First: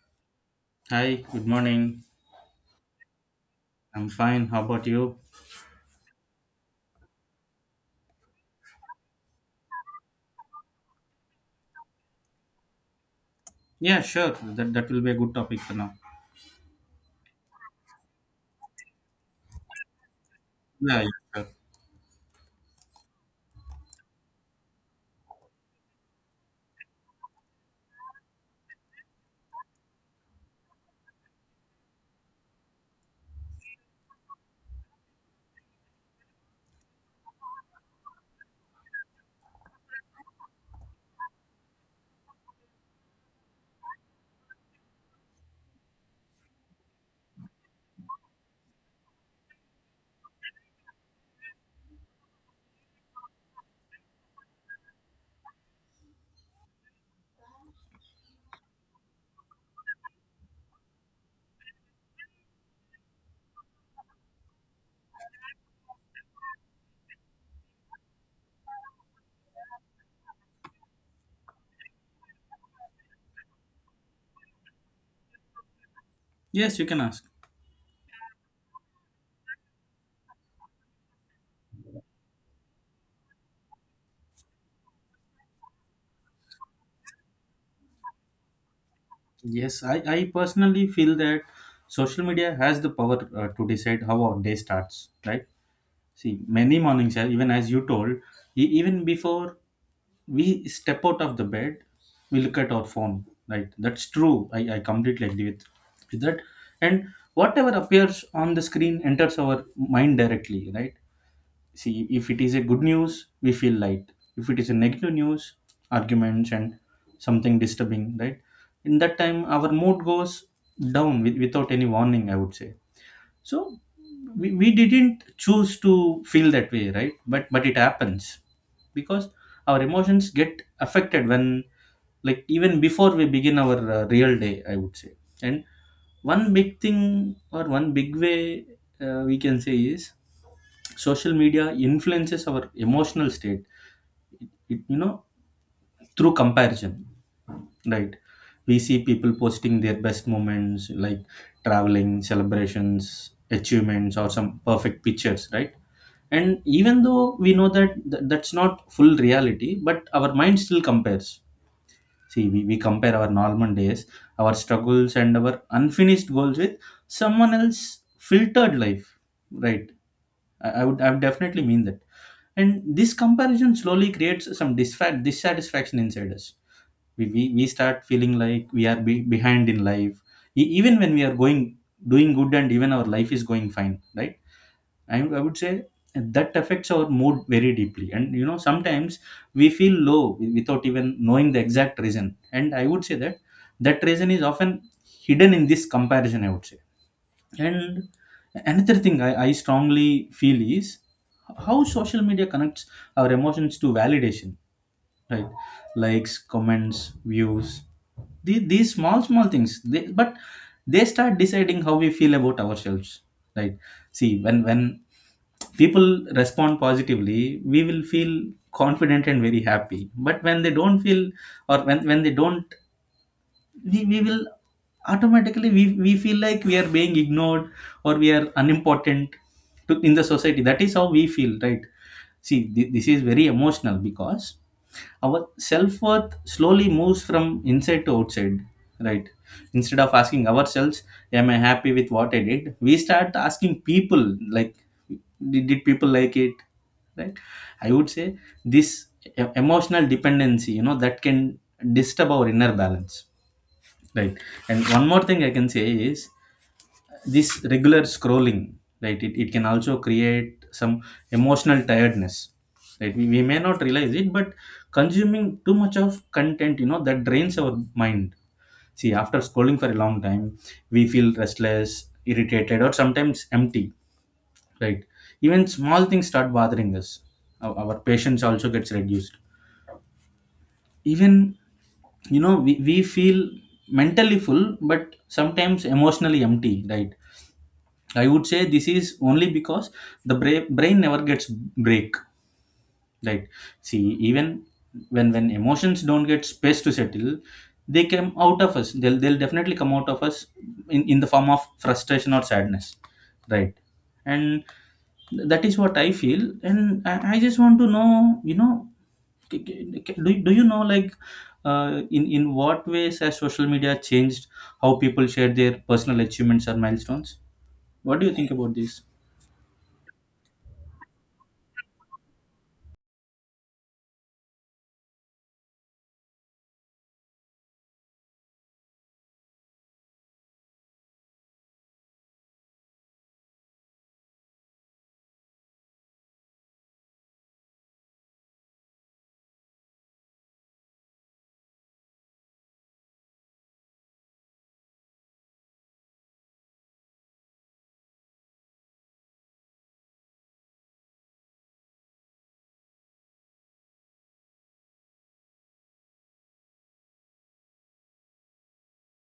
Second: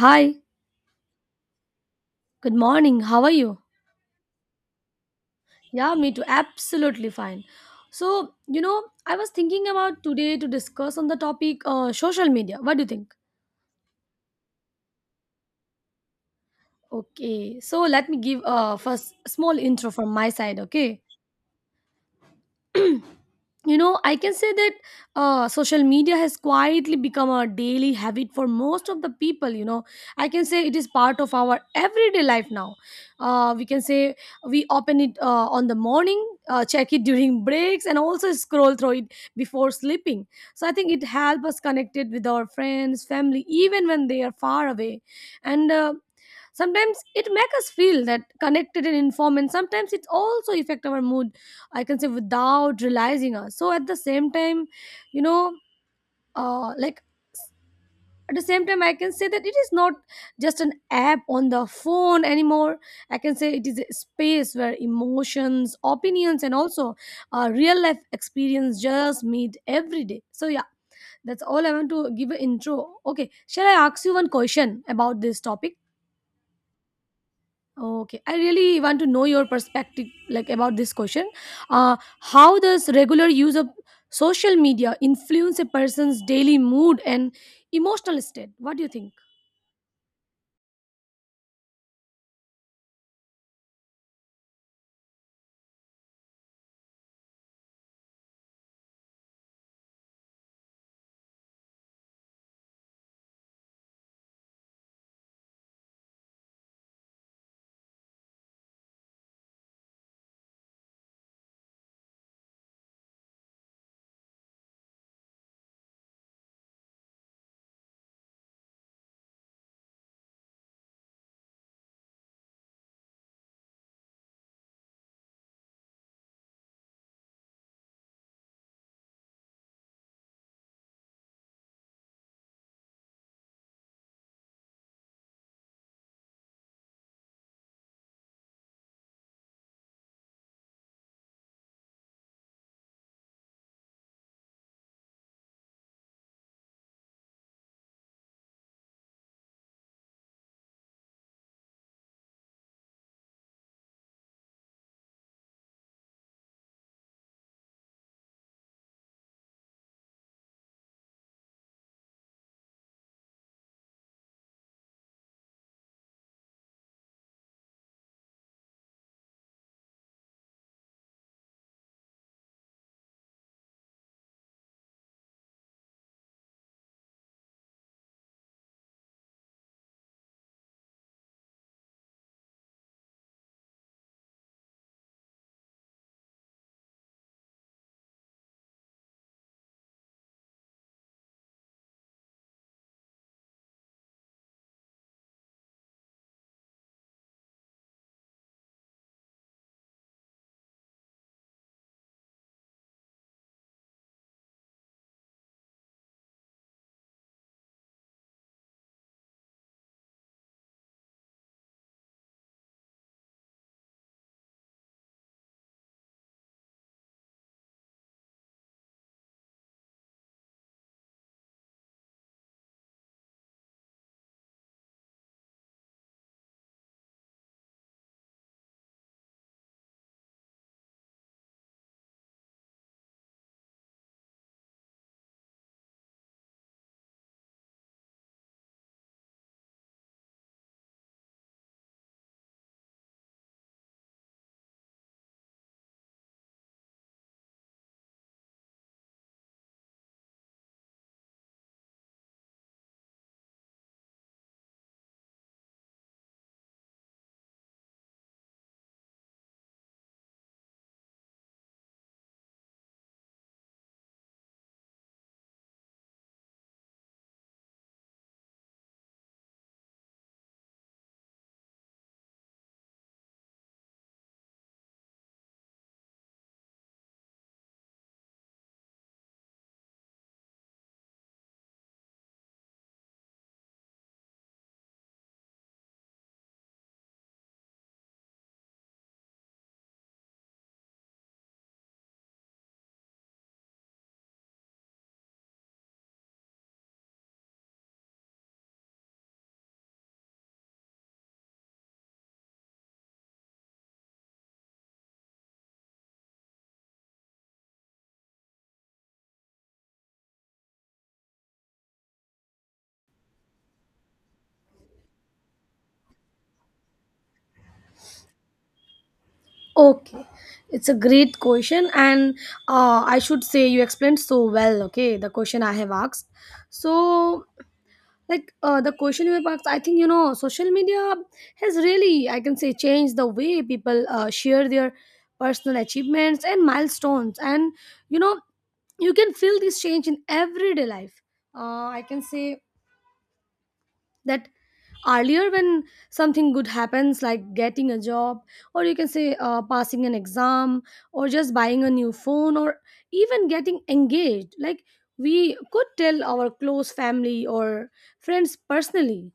Hi, Hi, good morning. good morning. How are you? I'm fine. How about you? Yeah, me too. Absolutely fine. So, you know, I was thinking about today to discuss on the topic social media. What do you think? Yeah, sure. That will be a good topic for now. Okay, so let me give first small intro from my side, okay? Yeah, yeah, sure. You know, I can say that social media has quietly become a daily habit for most of the people. I can say it is part of our everyday life now. We can say we open it on the morning, check it during breaks and also scroll through it before sleeping. So I think it helps us connected with our friends family even when they are far away. And sometimes it makes us feel that connected and informed, and sometimes it also affect our mood, I can say without realizing us. So at the same time, you know uh, like at the same time I can say that it is not just an app on the phone anymore. I can say it is a space where emotions opinions and also real life experience just meet every day. So yeah, that's all I want to give an intro. Okay, shall I ask you one question about this topic? Yes, you can ask. Okay, I really want to know your perspective, like about this question. How does regular use of social media influence a person's daily mood and emotional state? What do you think? Yes, I personally feel that social media has the power to decide how our day starts, right? See, many mornings, even as you told, even before we step out of the bed, we look at our phone, right? That's true. I completely agree with that. And whatever appears on the screen enters our mind directly, right? See, if it is a good news, we feel light. If it is a negative news, arguments and something disturbing, right? In that time, our mood goes down with, without any warning, I would say. So we didn't choose to feel that way, right? But it happens because our emotions get affected when, like even before we begin our real day, I would say. And one big thing or one big way, we can say, is social media influences our emotional state. It through comparison, right? We see people posting their best moments, like traveling, celebrations, achievements, or some perfect pictures, right? And even though we know that that's not full reality, but our mind still compares. See, we compare our normal days, our struggles, and our unfinished goals with someone else's filtered life, right? I would definitely mean that. And this comparison slowly creates some dissatisfaction inside us. We start feeling like we are behind in life, even when we are going doing good and even our life is going fine, right? I would say that affects our mood very deeply. And you know, sometimes we feel low without even knowing the exact reason, and I would say that that reason is often hidden in this comparison, I would say. And another thing I strongly feel is how social media connects our emotions to validation, right? Likes, comments, views, these small small things, they start deciding how we feel about ourselves, right? See, when people respond positively, we will feel confident and very happy, but when they don't feel, or when they don't, we will, automatically we feel like we are being ignored, or we are unimportant to, in the society. That is how we feel, right? See, this is very emotional because our self-worth slowly moves from inside to outside, right? Instead of asking ourselves, am I happy with what I did, we start asking people, like, did people like it, right? I would say this emotional dependency, you know, that can disturb our inner balance, right? And one more thing I can say is this regular scrolling, right? It can also create some emotional tiredness, right? We may not realize it, but consuming too much of content, you know, that drains our mind. See, after scrolling for a long time, we feel restless, irritated, or sometimes empty, right? Even small things start bothering us. Our patience also gets reduced. Even, you know, we feel mentally full but sometimes emotionally empty, right? I would say this is only because the brain never gets break. Right. See, even when emotions don't get space to settle, they come out of us. They'll definitely come out of us in the form of frustration or sadness. Right. And that is what I feel. And I just want to know, you know, do you know, like in what ways has social media changed how people share their personal achievements or milestones? What do you think about this? Okay, it's a great question, and I should say you explained so well. Okay, the question I have asked. So, like the question you have asked, I think you know social media has really, I can say, changed the way people share their personal achievements and milestones, and you know you can feel this change in everyday life. I can say that earlier when something good happens, like getting a job, or you can say passing an exam, or just buying a new phone, or even getting engaged, like we could tell our close family or friends personally.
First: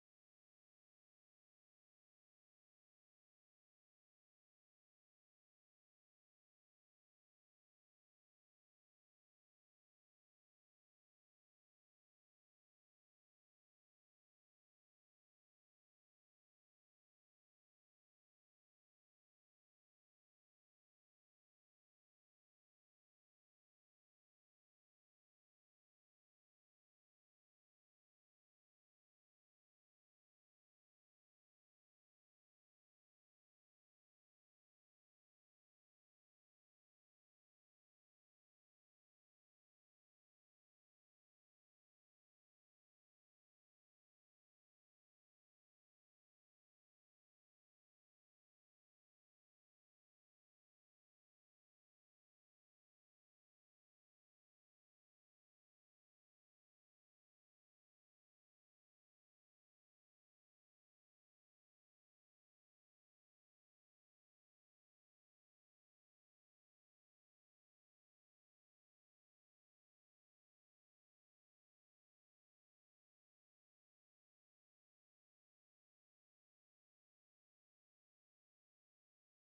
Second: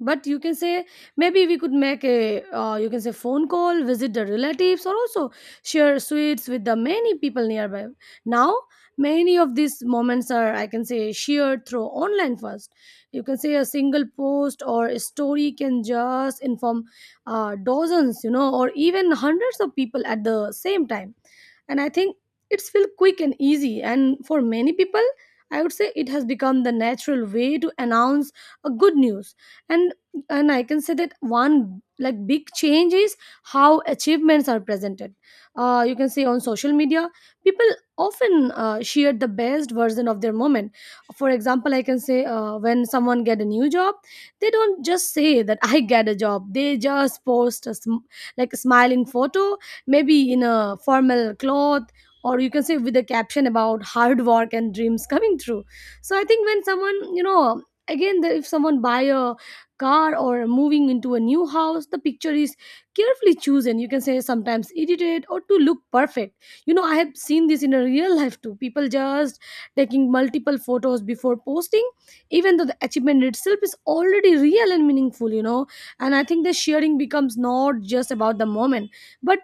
But you can say maybe we could make a you can say phone call, visit the relatives, or also share sweets with the many people nearby. Now many of these moments are, I can say, shared through online first. You can say a single post or a story can just inform dozens, you know, or even hundreds of people at the same time. And I think it's feel quick and easy, and for many people I would say it has become the natural way to announce a good news. And and I can say that one like big change is how achievements are presented. You can see on social media people often share the best version of their moment. For example, I can say when someone get a new job, they don't just say that I get a job, they just post a like a smiling photo, maybe in a formal cloth, or you can say with a caption about hard work and dreams coming true. So I think when someone, you know, again if someone buy a car or moving into a new house, the picture is carefully chosen, you can say sometimes edited or to look perfect. You know, I have seen this in a real life too, people just taking multiple photos before posting, even though the achievement itself is already real and meaningful, you know. And I think the sharing becomes not just about the moment, but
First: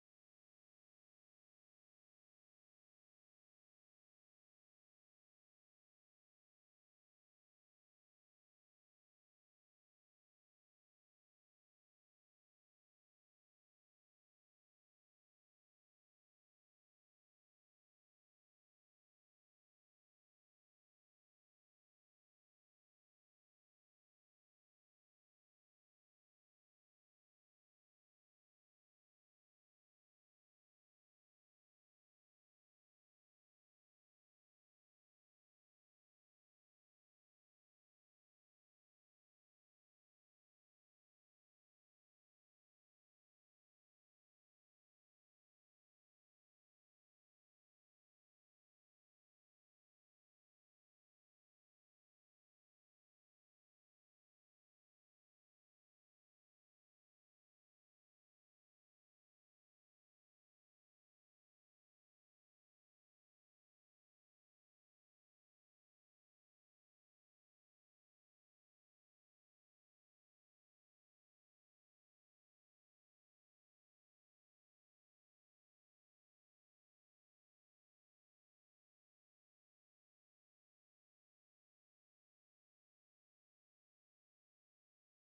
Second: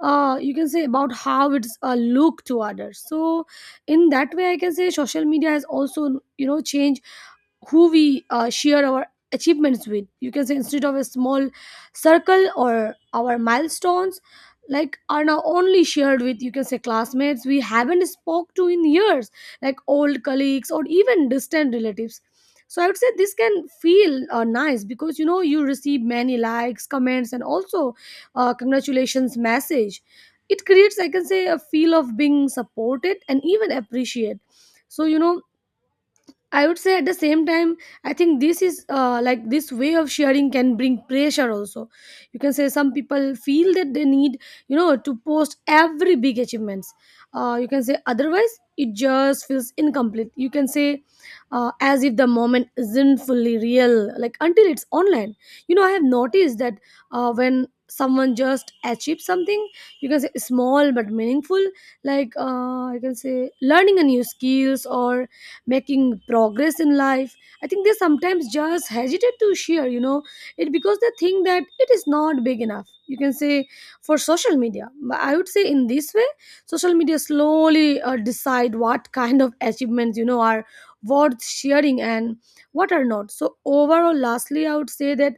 you can say about how it's a look to others. So in that way I can say social media has also, you know, changed who we share our achievements with. You can say instead of a small circle, or our milestones like are now only shared with, you can say, classmates we haven't spoke to in years, like old colleagues or even distant relatives. So I would say this can feel nice because you know you receive many likes, comments, and also congratulations message. It creates, I can say, a feel of being supported and even appreciated. So you know, I would say at the same time, I think this is like this way of sharing can bring pressure also. You can say some people feel that they need, you know, to post every big achievements. You can say otherwise it just feels incomplete. You can say as if the moment isn't fully real, like until it's online. You know, I have noticed that when someone just achieves something, you can say small but meaningful, like you can say learning a new skills or making progress in life, I think they sometimes just hesitate to share, you know, it because they think that it is not big enough, you can say, for social media. But I would say in this way social media slowly decide what kind of achievements, you know, are worth sharing and what are not. So overall, lastly I would say that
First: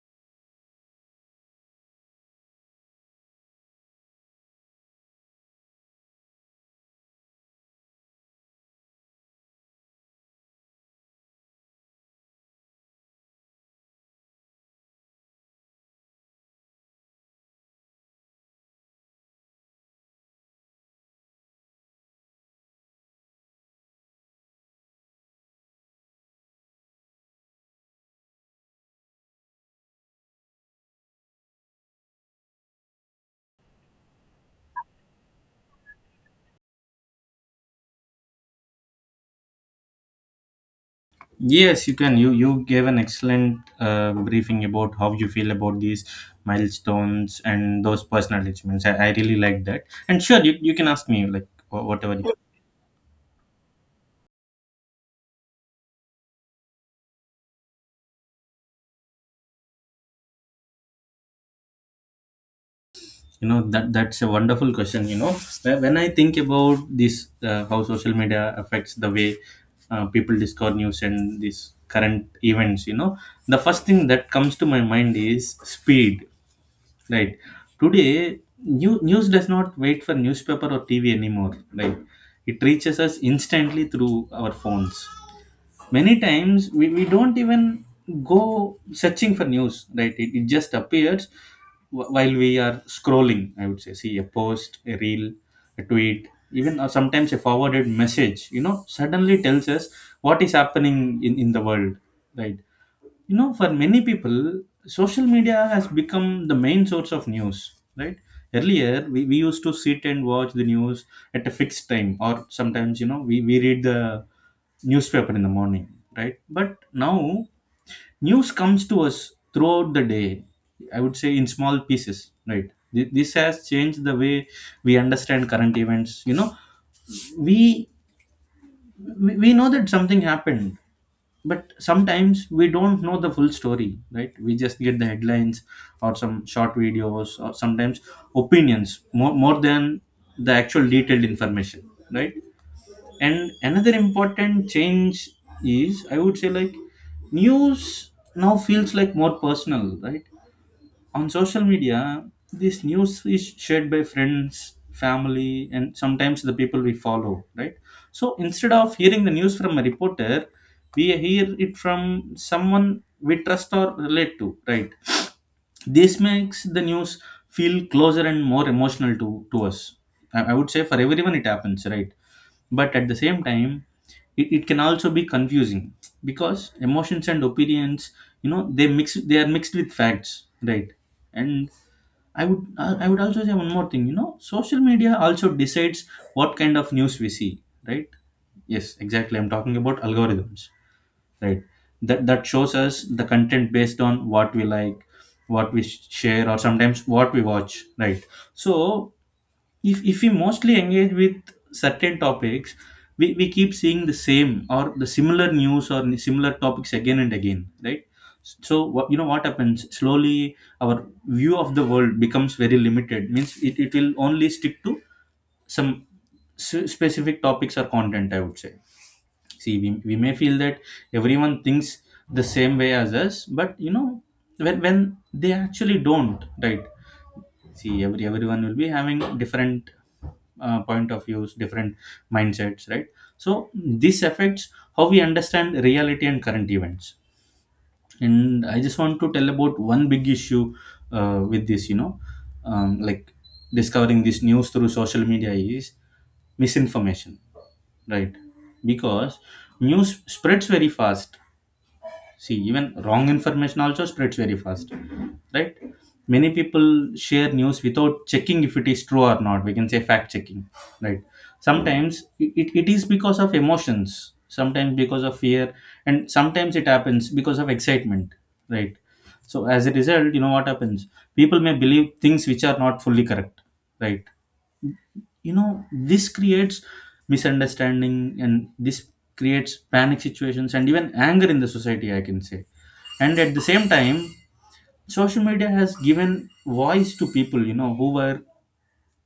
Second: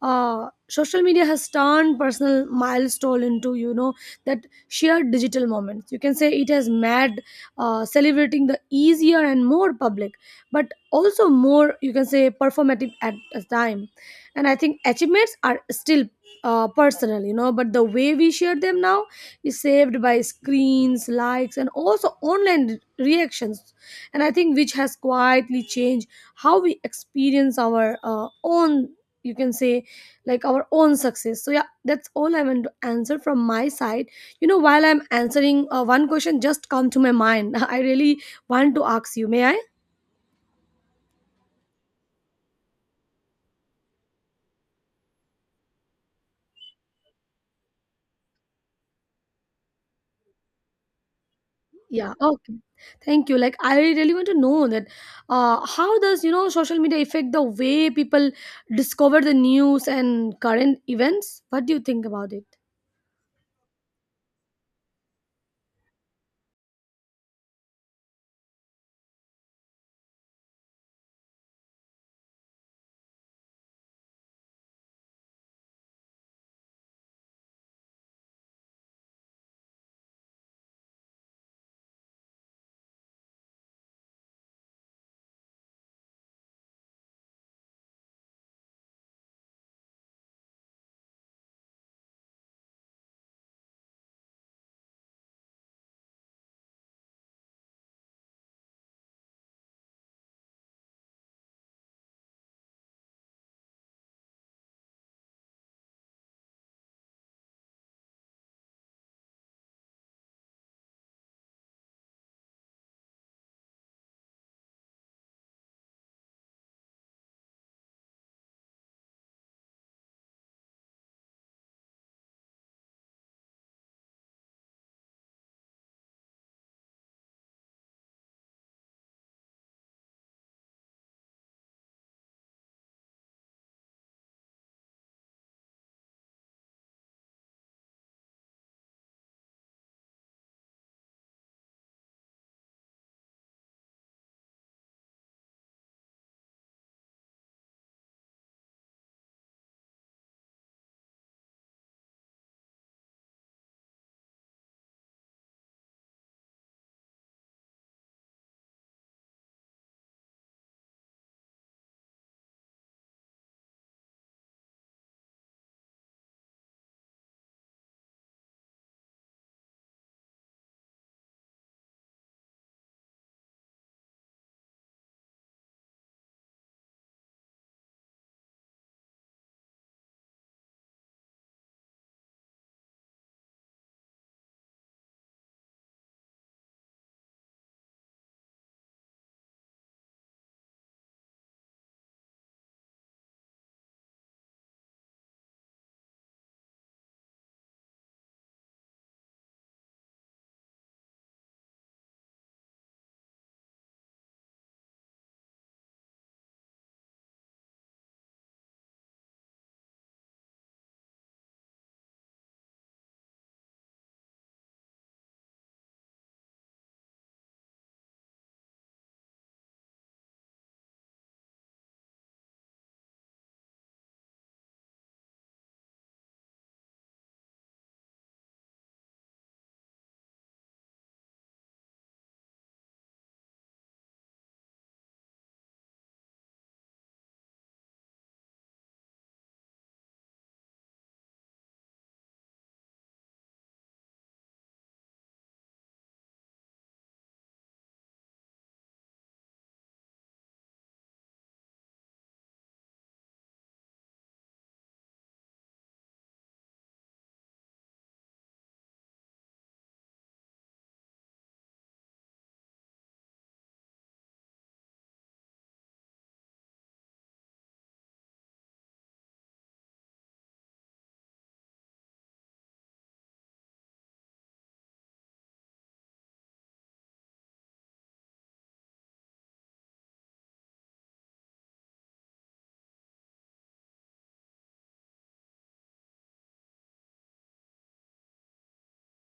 social media has turned personal milestone into, you know, that shared digital moments. You can say it has made celebrating the easier and more public, but also more, you can say, performative at a time. And I think achievements are still personal, you know, but the way we share them now is saved by screens, likes, and also online reactions. And I think which has quietly changed how we experience our own. You can say, like our own success. So yeah, that's all I want to answer from my side. You know, while I'm answering, one question just come to my mind. I really want to ask you. May I? Yes, you can. You gave an excellent briefing about how you feel about these milestones and those personal achievements. I really like that. And sure, you can ask me like wha- Yeah. whatever you, Okay. Thank you. Like, I really want to know that how does you know social media affect the way people discover the news and current events? What do you think about it? you know. That's a wonderful question. You know, when I think about this, how social media affects the way people discover news and these current events. You know, the first thing that comes to my mind is speed. Right. Today, news does not wait for newspaper or TV anymore. Right. It reaches us instantly through our phones. Many times, we don't even go searching for news. Right. It just appears while we are scrolling, I would say. See, a post, a reel, a tweet, even sometimes a forwarded message, you know, suddenly tells us what is happening in the world. Right. You know, for many people social media has become the main source of news, right? Earlier, we used to sit and watch the news at a fixed time, or sometimes, you know, we read the newspaper in the morning, right? But now news comes to us throughout the day, I would say, in small pieces, right? This has changed the way we understand current events. You know, we we know that something happened, but sometimes we don't know the full story, right? We just get the headlines or some short videos, or sometimes opinions, more than the actual detailed information, right? And another important change is, I would say, like, news now feels like more personal, right? On social media, this news is shared by friends, family, and sometimes the people we follow, right? So instead of hearing the news from a reporter, we hear it from someone we trust or relate to, right? This makes the news feel closer and more emotional to us, I would say. For everyone it happens, right? But at the same time, it can also be confusing because emotions and opinions, you know, they mix, they are mixed with facts, right? And I would also say one more thing, you know, social media also decides what kind of news we see, right? Yes, exactly, I'm talking about algorithms, right? That shows us the content based on what we like, what we share, or sometimes what we watch, right? So if we mostly engage with certain topics, we keep seeing the same or the similar news or similar topics again and again, right? So what, you know, what happens slowly, our view of the world becomes very limited, means it will only stick to some specific topics or content, I would say. See, we may feel that everyone thinks the same way as us, but you know, when they actually don't, right? See, everyone will be having different point of views, different mindsets, right? So this affects how we understand reality and current events. And I just want to tell about one big issue with this, you know, like, discovering this news through social media is misinformation, right? Because news spreads very fast. See, even wrong information also spreads very fast, right? Many people share news without checking if it is true or not, we can say fact checking, right? Sometimes it is because of emotions, sometimes because of fear, and sometimes it happens because of excitement, right? So as a result, you know, what happens, people may believe things which are not fully correct, right? You know, this creates misunderstanding, and this creates panic situations and even anger in the society, I can say. And at the same time, social media has given voice to people, you know, who were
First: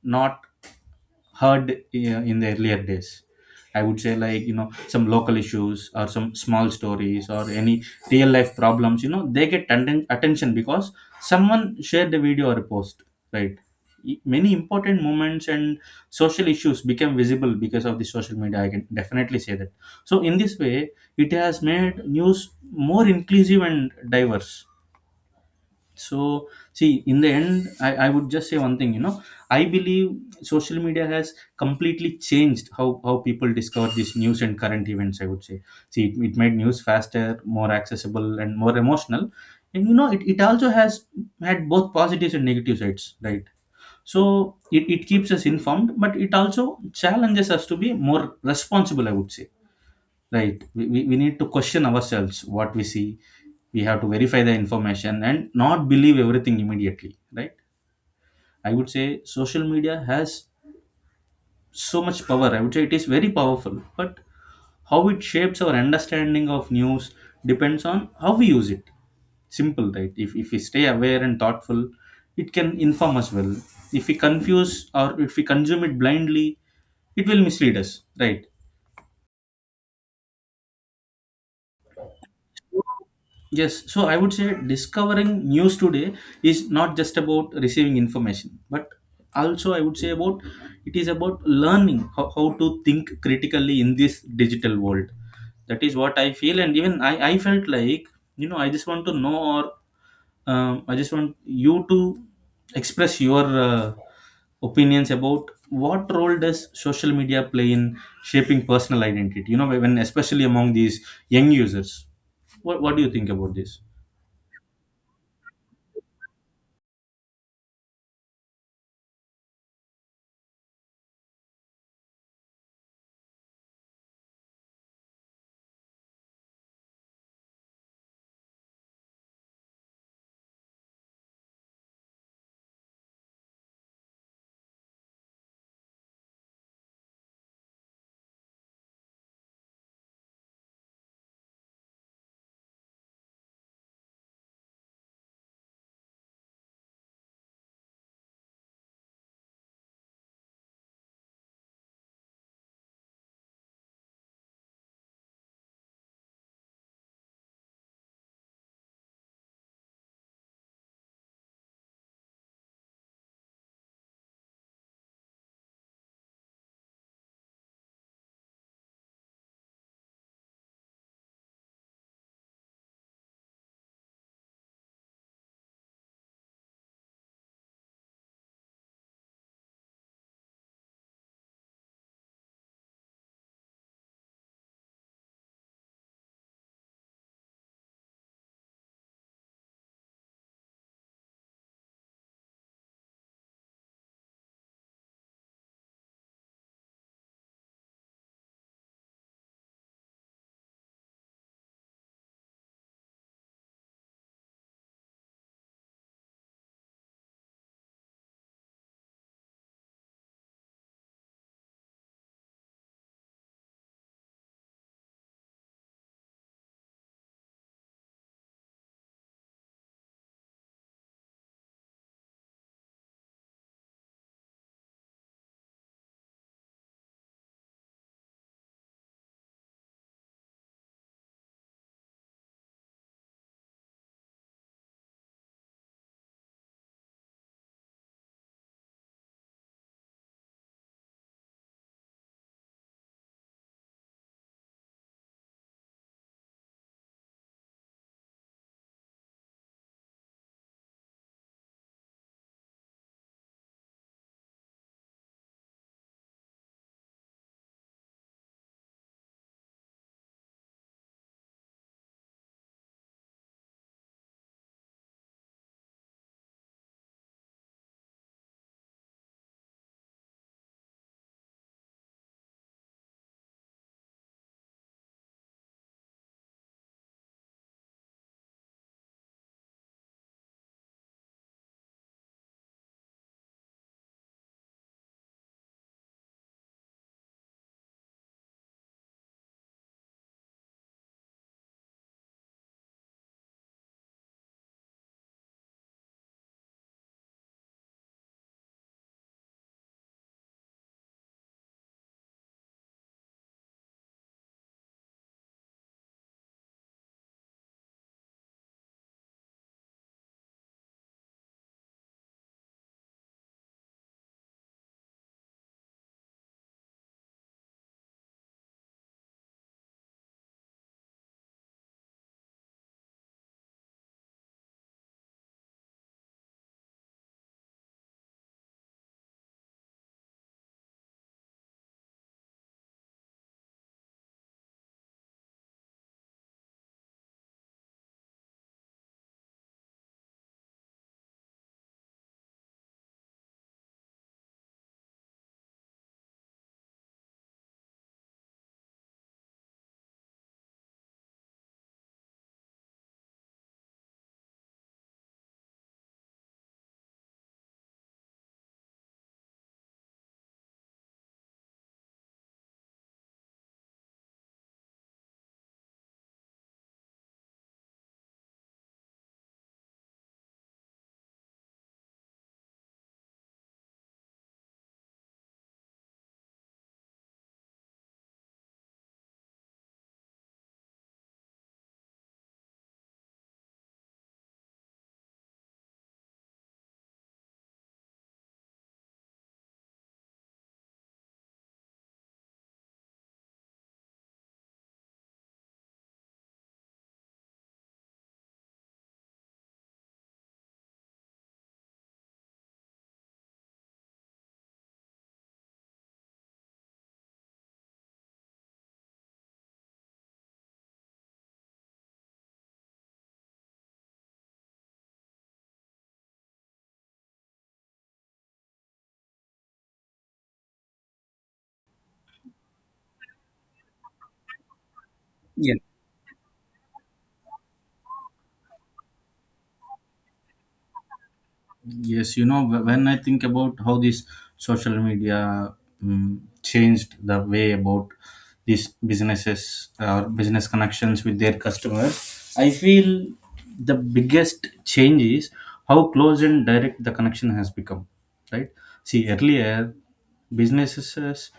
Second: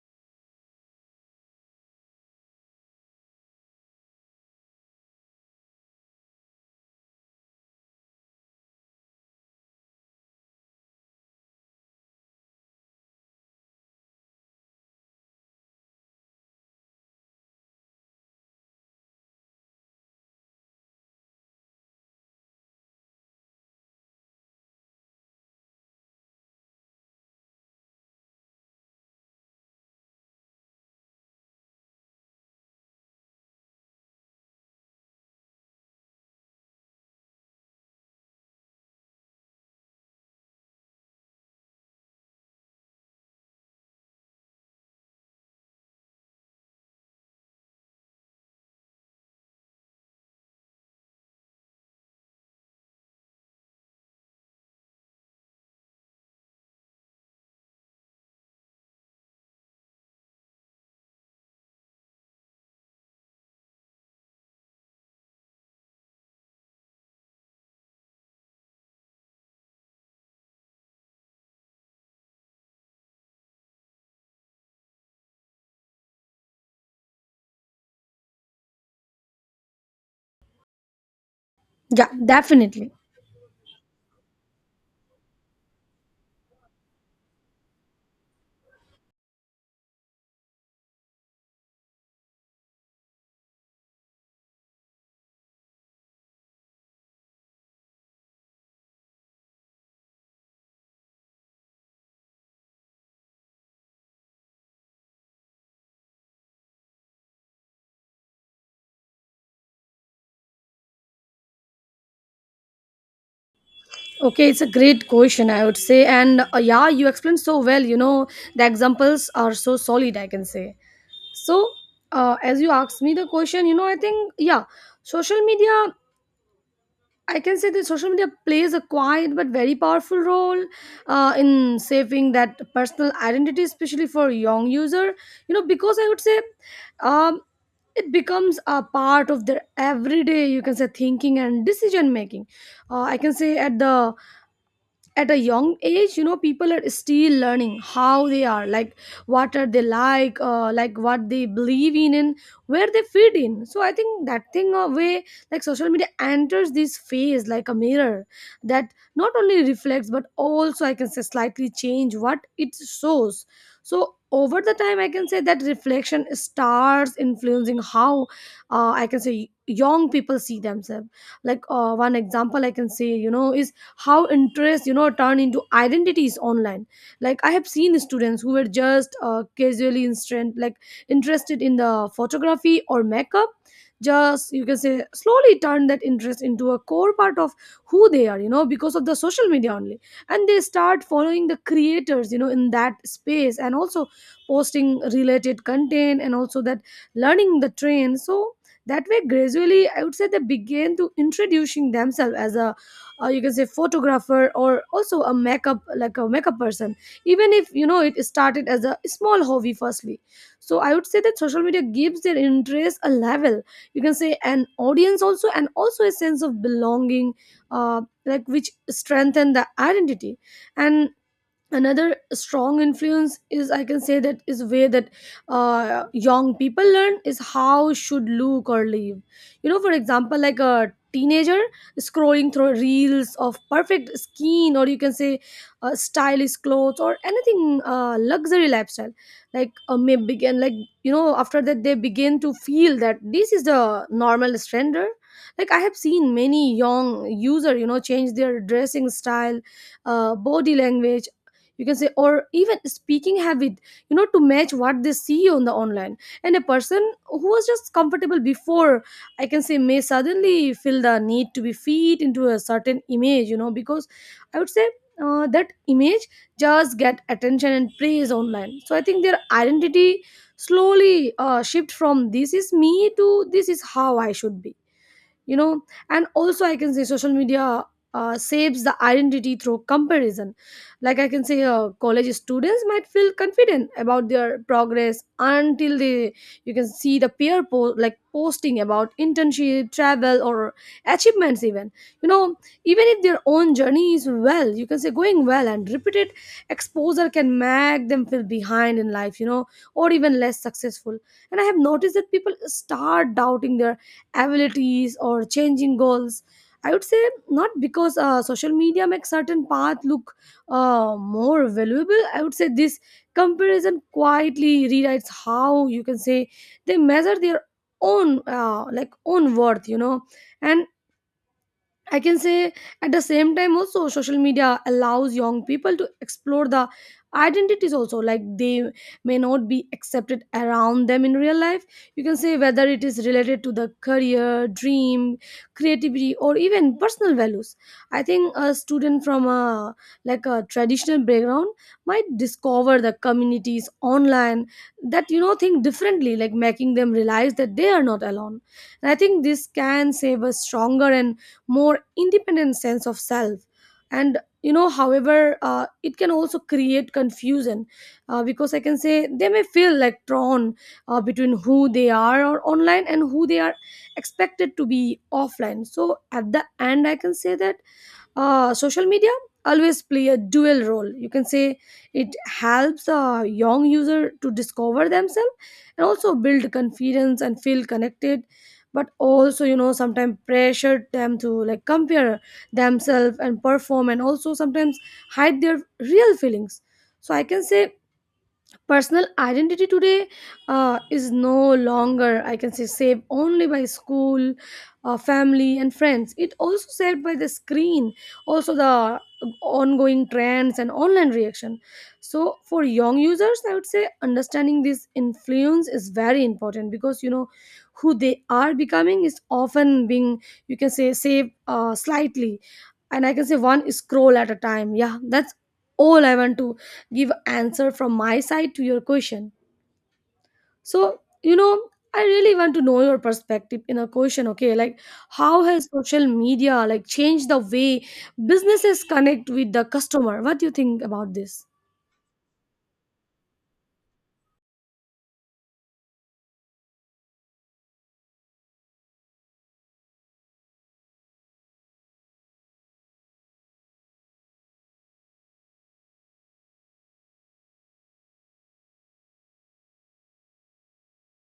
not heard in the earlier days, I would say. Like, you know, some local issues or some small stories or any real life problems, you know, they get attention because someone shared a video or a post, right? Many important moments and social issues became visible because of the social media, I can definitely say that. So in this way, it has made news more inclusive and diverse. So see, in the end, I would just say one thing, you know, I believe social media has completely changed how people discover these news and current events, I would say. See, it made news faster, more accessible, and more emotional. And you know, it also has had both positives and negative sides, right? So it keeps us informed, but it also challenges us to be more responsible, I would say. Right. We need to question ourselves what we see. We have to verify the information and not believe everything immediately. Right. I would say social media has so much power. I would say it is very powerful, but how it shapes our understanding of news depends on how we use it. Simple, right? If we stay aware and thoughtful, it can inform us well. If we confuse or if we consume it blindly, it will mislead us, right? Yeah, definitely. Yes, so I would say discovering news today is not just about receiving information, but also I would say about it is about learning how to think critically in this digital world. That is what I feel, and even I felt like I just want to know or I just want you to express your opinions about what role does social media play in shaping personal identity. You know, when especially among these young users, what do you think about this? Okay, it's a great question, I would say. And yeah, you explained so well. You know, the examples are so solid, I can say. So, as you asked me the question, you know, I think, yeah, social media, I can say that social media plays a quiet but very powerful role in shaping that personal identity, especially for young user. You know, because I would say um, it becomes a part of their everyday, you can say, thinking and decision making. I can say at a young age, you know, people are still learning how they are like, what are they like, like what they believe in and where they fit in. So I think that thing a way, like social media enters this phase like a mirror that not only reflects but also, I can say, slightly change what it shows. So over the time I can say that reflection starts influencing how, I can say, young people see themselves. Like one example I can say, you know, is how interests, you know, turn into identities online. Like I have seen students who were just casually instant like interested in the photography or makeup, just, you can say, slowly turn that interest into a core part of who they are, you know, because of the social media only. And they start following the creators, you know, in that space, and also posting related content, and also that learning the trend. So that way gradually I would say they began to introducing themselves as a you can say photographer or also a makeup like a makeup person, even if you know it started as a small hobby firstly. So I would say that social media gives their interest a level, you can say an audience also, and also a sense of belonging, uh, like which strengthen the identity. And another strong influence is, I can say, that is way that young people learn is how should look or live. You know, for example, like a teenager scrolling through reels of perfect skin, or you can say stylish clothes, or anything luxury lifestyle, like may begin like, you know, after that they begin to feel that this is the normal standard. Like I have seen many young user, you know, change their dressing style, body language, you can say, or even speaking habit, you know, to match what they see on the online. And a person who was just comfortable before, I can say, may suddenly feel the need to be fit into a certain image, you know, because I would say that image just get attention and praise online. So I think their identity slowly shift from this is me to this is how I should be, you know. And also I can say social media saves the identity through comparison. Like I can say college students might feel confident About their progress until they, you can see, the like posting about internship, travel, or achievements even, you know, even if their own journey is, well, you can say going well, and repeated exposure can make them feel behind in life, you know, or even less successful. And I have noticed that people start doubting their abilities or changing goals, I would say, not because social media makes certain path look more valuable. I would say this comparison quietly rewrites how, you can say, they measure their own, like own worth, you know. And I can say at the same time also social media allows young people to explore the identities also, like they may not be accepted around them in real life, you can say, whether it is related to the career dream, creativity, or even personal values. I think a student from a, like a traditional background, might discover the communities online that, you know, think differently, like making them realize that they are not alone. And I think this can save a stronger and more independent sense of self. And you know, however, it can also create confusion, because I can say they may feel like torn, between who they are or online and who they are expected to be offline. So at the end I can say that social media always play a dual role, you can say. It helps a young user to discover themselves and also build confidence and feel connected, but also, you know, sometimes pressure them to like compare themselves and perform, and also sometimes hide their real feelings. So I can say personal identity today is no longer, I can say, saved only by school, family, and friends. It also saved by the screen, also the ongoing trends and online reaction. So for young users, I would say understanding this influence is very important, because you know who they are becoming is often being, you can say, saved slightly, and I can say one scroll at a time. Yeah, that's all I want to give answer from my side to your question. So you know, I really want to know your perspective in a question. Okay, like, how Yeah. has social media like changed the way businesses connect with the customer? What do you think about this? Yes, you know, when I think about how this social media changed the way about these businesses or business connections with their customers, I feel the biggest change is how close and direct the connection has become, right? See, earlier businesses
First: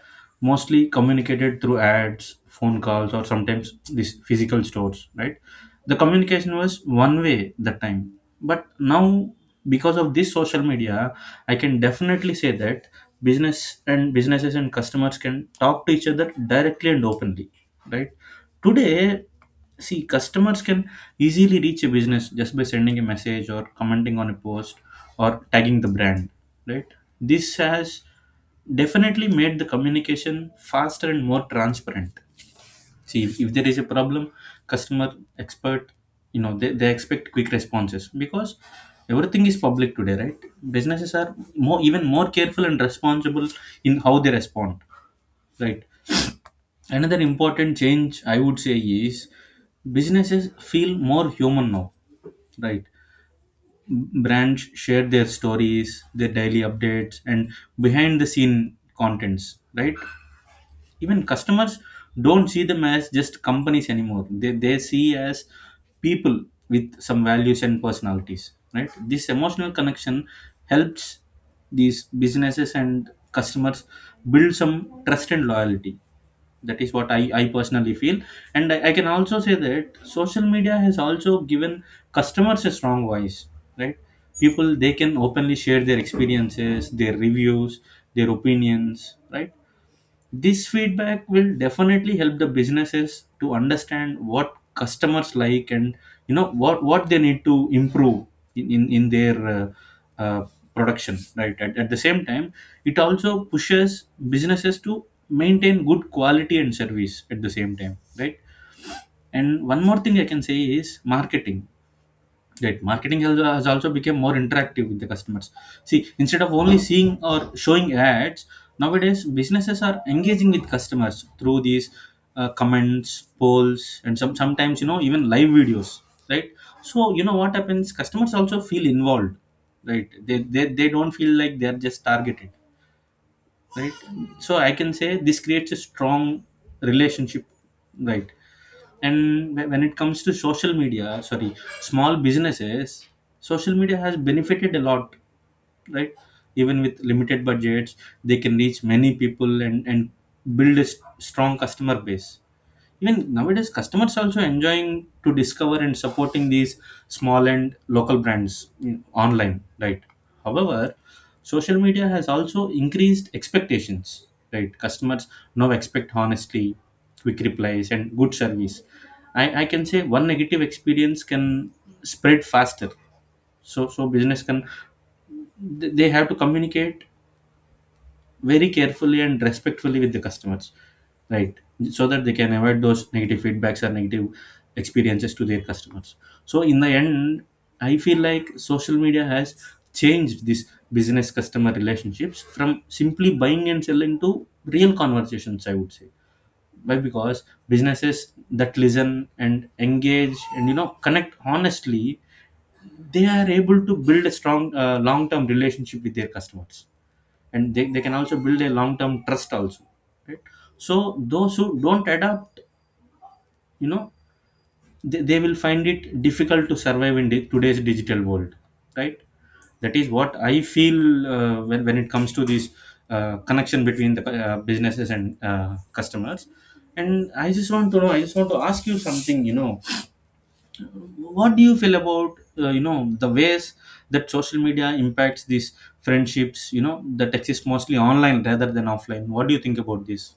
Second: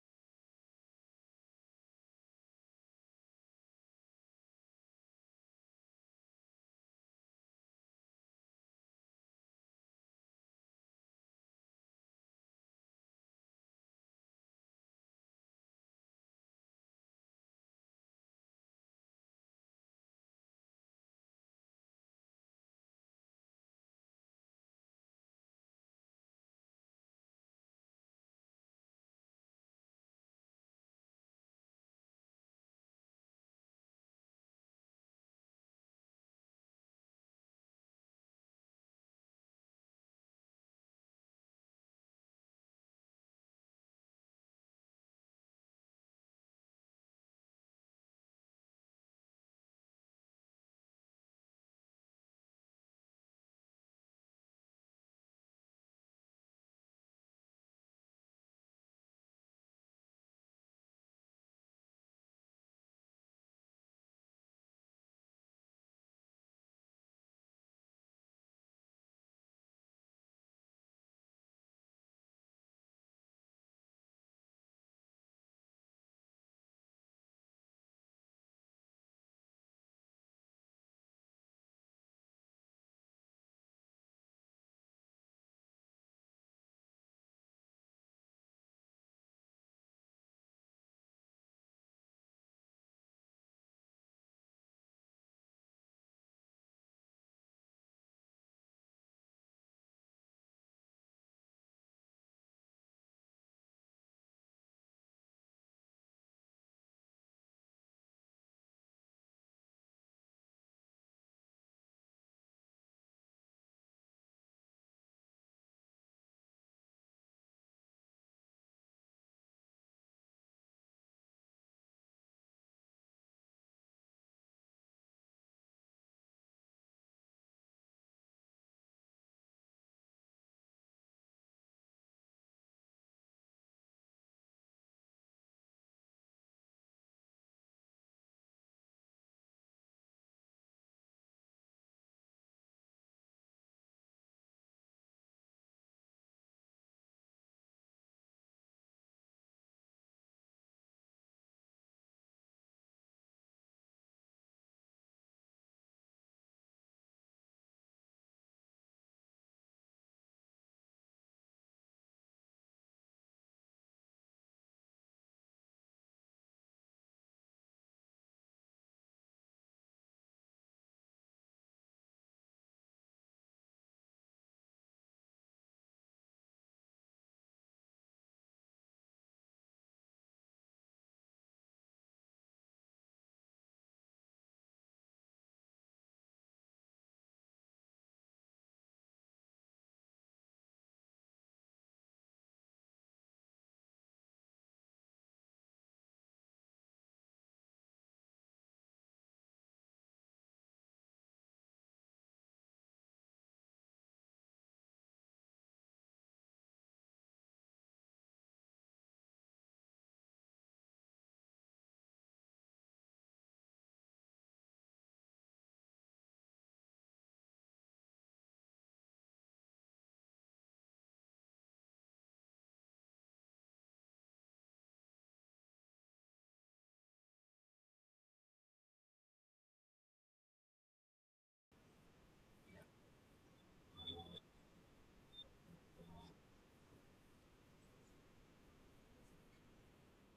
mostly communicated through ads, phone calls, or sometimes these physical stores, right? The communication was one way that time. But now, because of this social media, I can definitely say that businesses and customers can talk to each other directly and openly, right? Today, see customers can easily reach a business just by sending a message or commenting on a post or tagging the brand, right? This has definitely made the communication faster and more transparent. See, if there is a problem, customer expert you know, they expect quick responses because everything is public today, right? Businesses are more even more careful and responsible in how they respond, right? Another important change I would say is businesses feel more human now, right? Brands share their stories, their daily updates, and behind the scene contents, right? Even customers don't see them as just companies anymore, they see as people with some values and personalities, right? This emotional connection helps these businesses and customers build some trust and loyalty. That is what I personally feel. And I can also say that social media has also given customers a strong voice, right? People, they can openly share their experiences, their reviews, their opinions, right? This feedback will definitely help the businesses to understand what customers like and you know what they need to improve in in their uh, production, right? At the same time, it also pushes businesses to maintain good quality and service at the same time, right? And one more thing I can say is marketing. Right. Marketing has also become more interactive with the customers. See, instead of only seeing or showing ads, nowadays businesses are engaging with customers through these comments, polls, and sometimes you know even live videos. Right. So you know what happens? Customers also feel involved. Right. They don't feel like they're just targeted. Right. So I can say this creates a strong relationship. Right. And when it comes to social media, sorry, small businesses, social media has benefited a lot, right? Even with limited budgets, they can reach many people and build a strong customer base. Even nowadays, customers also enjoying to discover and supporting these small and local brands, online, right? However, social media has also increased expectations, right? Customers now expect honesty, quick replies, and good service. I can say one negative experience can spread faster. So business can they have to communicate very carefully and respectfully with the customers, right? So that they can avoid those negative feedbacks or negative experiences to their customers. So in the end, I feel like social media has changed this business customer relationships from simply buying and selling to real conversations, I would say. Why? Because businesses that listen and engage and you know connect honestly, they are able to build a strong long term relationship with their customers. And they can also build a long-term trust also, right? So those who don't adapt, you know, they will find it difficult to survive in today's digital world, right? That is what I feel when it comes to this connection between the businesses and customers. And I just want to know, I just want to ask you something, you know, what do you feel about you know the ways that social media impacts these friendships, you know, that exist mostly online rather than offline? What do you think about this?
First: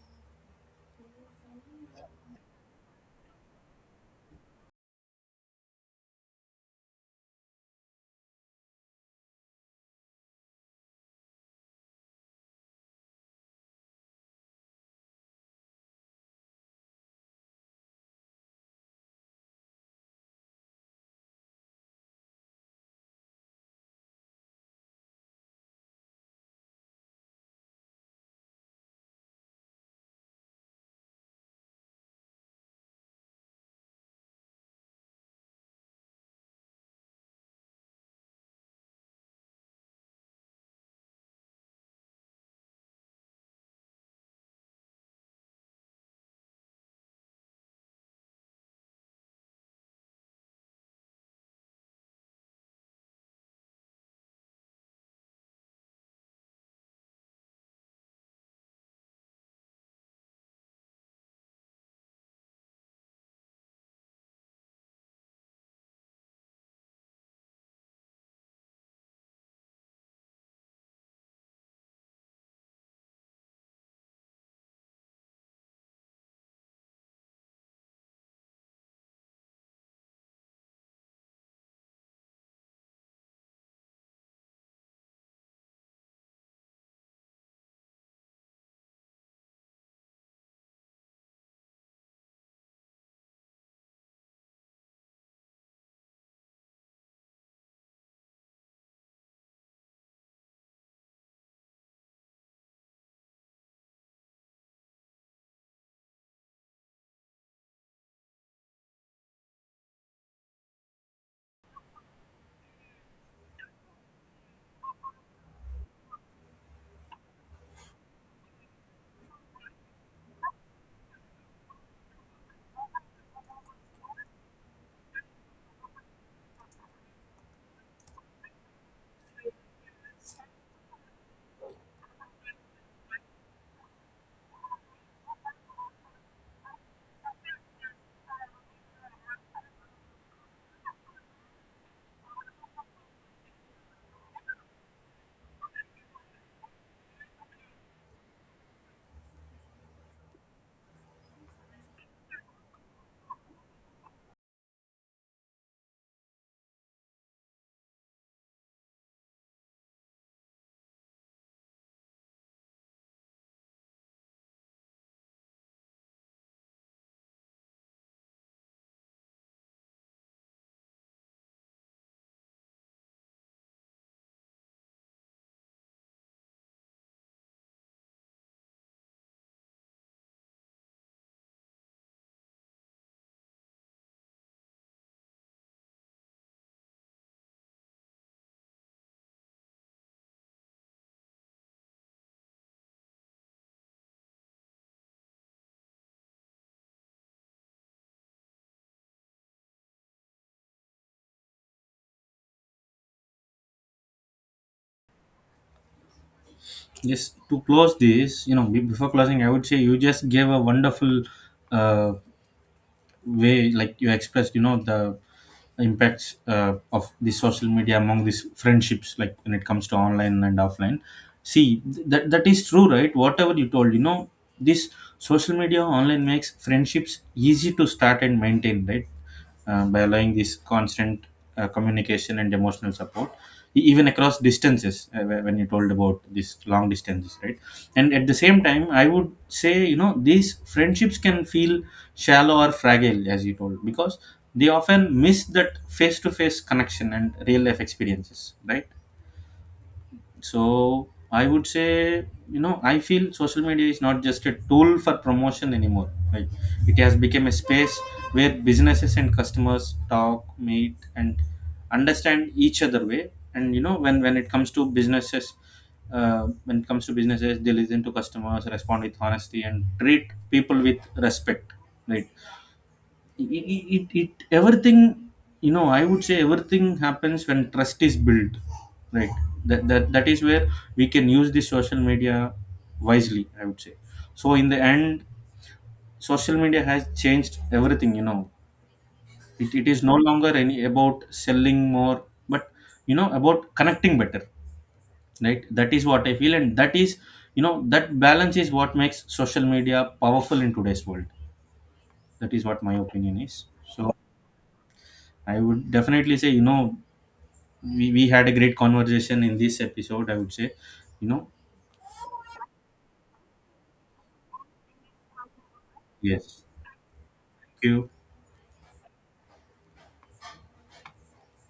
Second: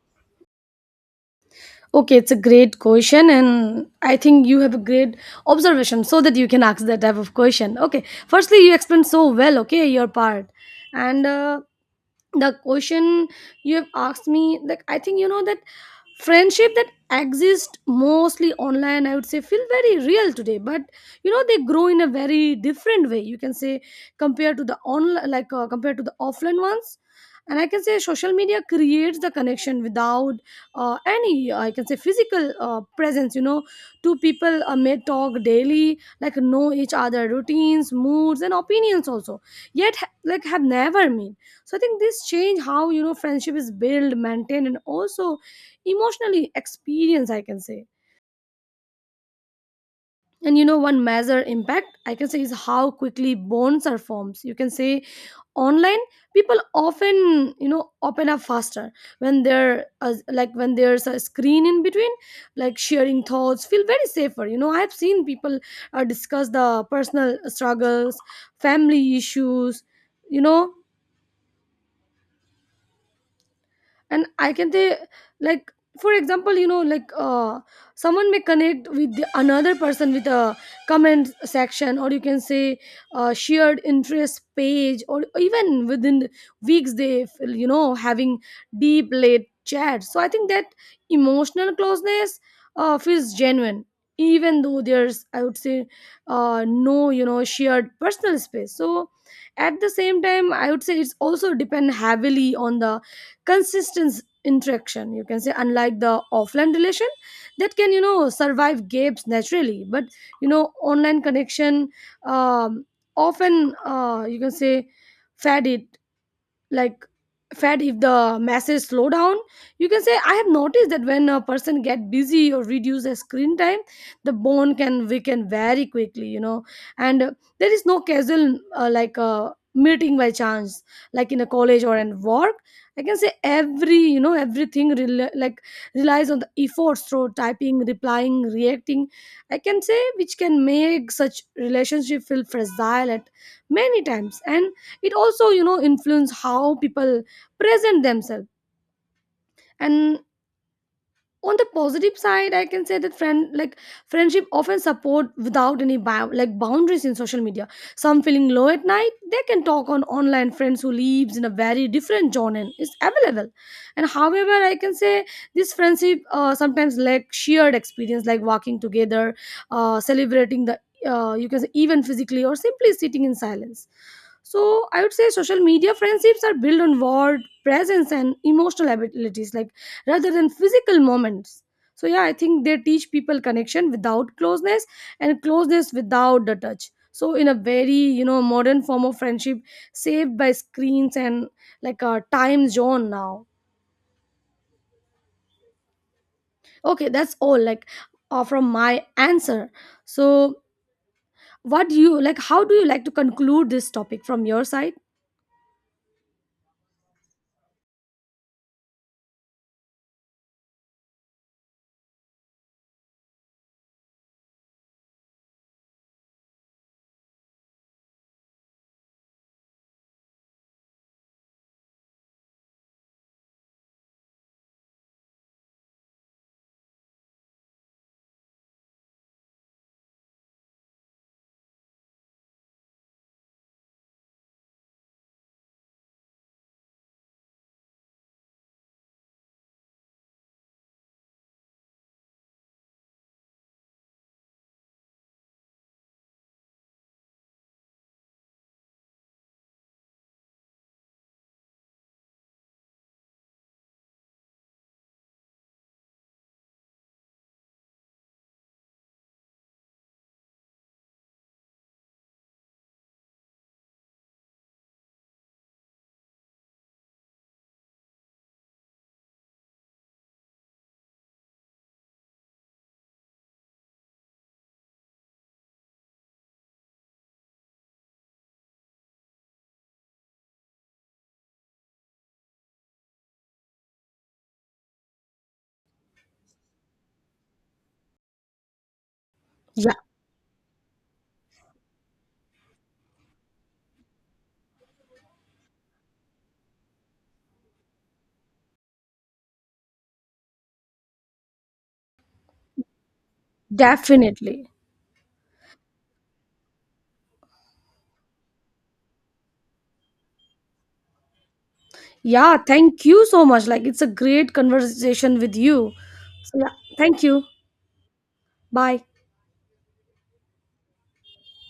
Okay, it's a great question, and I think you have a great observation so that you can ask that type of question. Okay, firstly, you explained so well, okay, your part. And the question you have asked me, like, I think you know that friendship that exist mostly online, I would say feel very real today, but you know they grow in a very different way, you can say, compared to the online, like compared to the offline ones. And I can say social media creates the connection without any, I can say, physical presence. You know, two people may talk daily, like know each other routines, moods, and opinions also, yet like have never met. So I think this change how, you know, friendship is built, maintained, and also emotionally experienced, I can say. And you know, one major impact I can say is how quickly bonds are formed, you can say. Online, people often, you know, open up faster when there when there's a screen in between, like sharing thoughts feel very safer. You know, I have seen people discuss the personal struggles, family issues, you know. And I can say, like, for example, you know, like, someone may connect with the, another person with a comment section, or you can say shared interest page, or even within weeks they feel, you know, having deep late chats. So I think that emotional closeness feels genuine, even though there's, I would say, no, you know, shared personal space. So at the same time I would say it's also depend heavily on the consistent interaction, you can say, unlike the offline relation that can, you know, survive gaps naturally. But you know, online connection, um, often, you can say, fade it, like fed, if the masses slow down, you can say. I have noticed that when a person get busy or reduce their screen time, the bone can weaken very quickly, you know. And there is no casual meeting by chance, like in a college or in work. I can say every, you know, like relies on the efforts through typing, replying, reacting, I can say, which can make such relationship feel fragile at many times. And it also, you know, influence how people present themselves. And on the positive side I can say that friend like friendship often support without any boundaries in social media. Some feeling low at night, they can talk on online friends who lives in a very different zone is available. And however I can say this friendship sometimes lack shared experience, like walking together, celebrating the, you can say, even physically, or simply sitting in silence. So I would say social media friendships are built on word presence and emotional abilities, like rather than physical moments. So yeah, I think they teach people connection without closeness and closeness without the touch. So, in a very, you know, modern form of friendship, saved by screens and like a time zone now. Okay, that's all. Like, from my answer. So, what do you like? How do you like to conclude this topic from your side? Yes, to close this, you know, before closing, I would say you just gave a wonderful uh, way, like you expressed, you know, the impacts of the social media among these friendships, like when it comes to online and offline. See that is true, right? Whatever you told, you know, this social media online makes friendships easy to start and maintain, right? By allowing this constant communication and emotional support, even across distances, when you told about this long distances, right? And at the same time, I would say, you know, these friendships can feel shallow or fragile, as you told, because they often miss that face to face connection and real life experiences, right? So I would say, you know, I feel social media is not just a tool for promotion anymore. Like, it has become a space where businesses and customers talk, meet, and understand each other way. And you know, when it comes to businesses, when it comes to businesses, they listen to customers, respond with honesty, and treat people with respect. Right. It everything, you know, I would say everything happens when trust is built, right? That is where we can use this social media wisely, I would say. So in the end, social media has changed everything, you know. It Yeah, is no longer any about selling more, but you know about connecting better, right? That is what I feel, and that is, you know, that balance is what makes social media powerful in today's world. That is what my opinion is. So definitely. I would definitely say, you know, we had a great conversation in this episode, I would say, you know. Yeah, thank you so much. Like, it's a great conversation with you. So, Yes, yeah, thank you. thank you. Bye.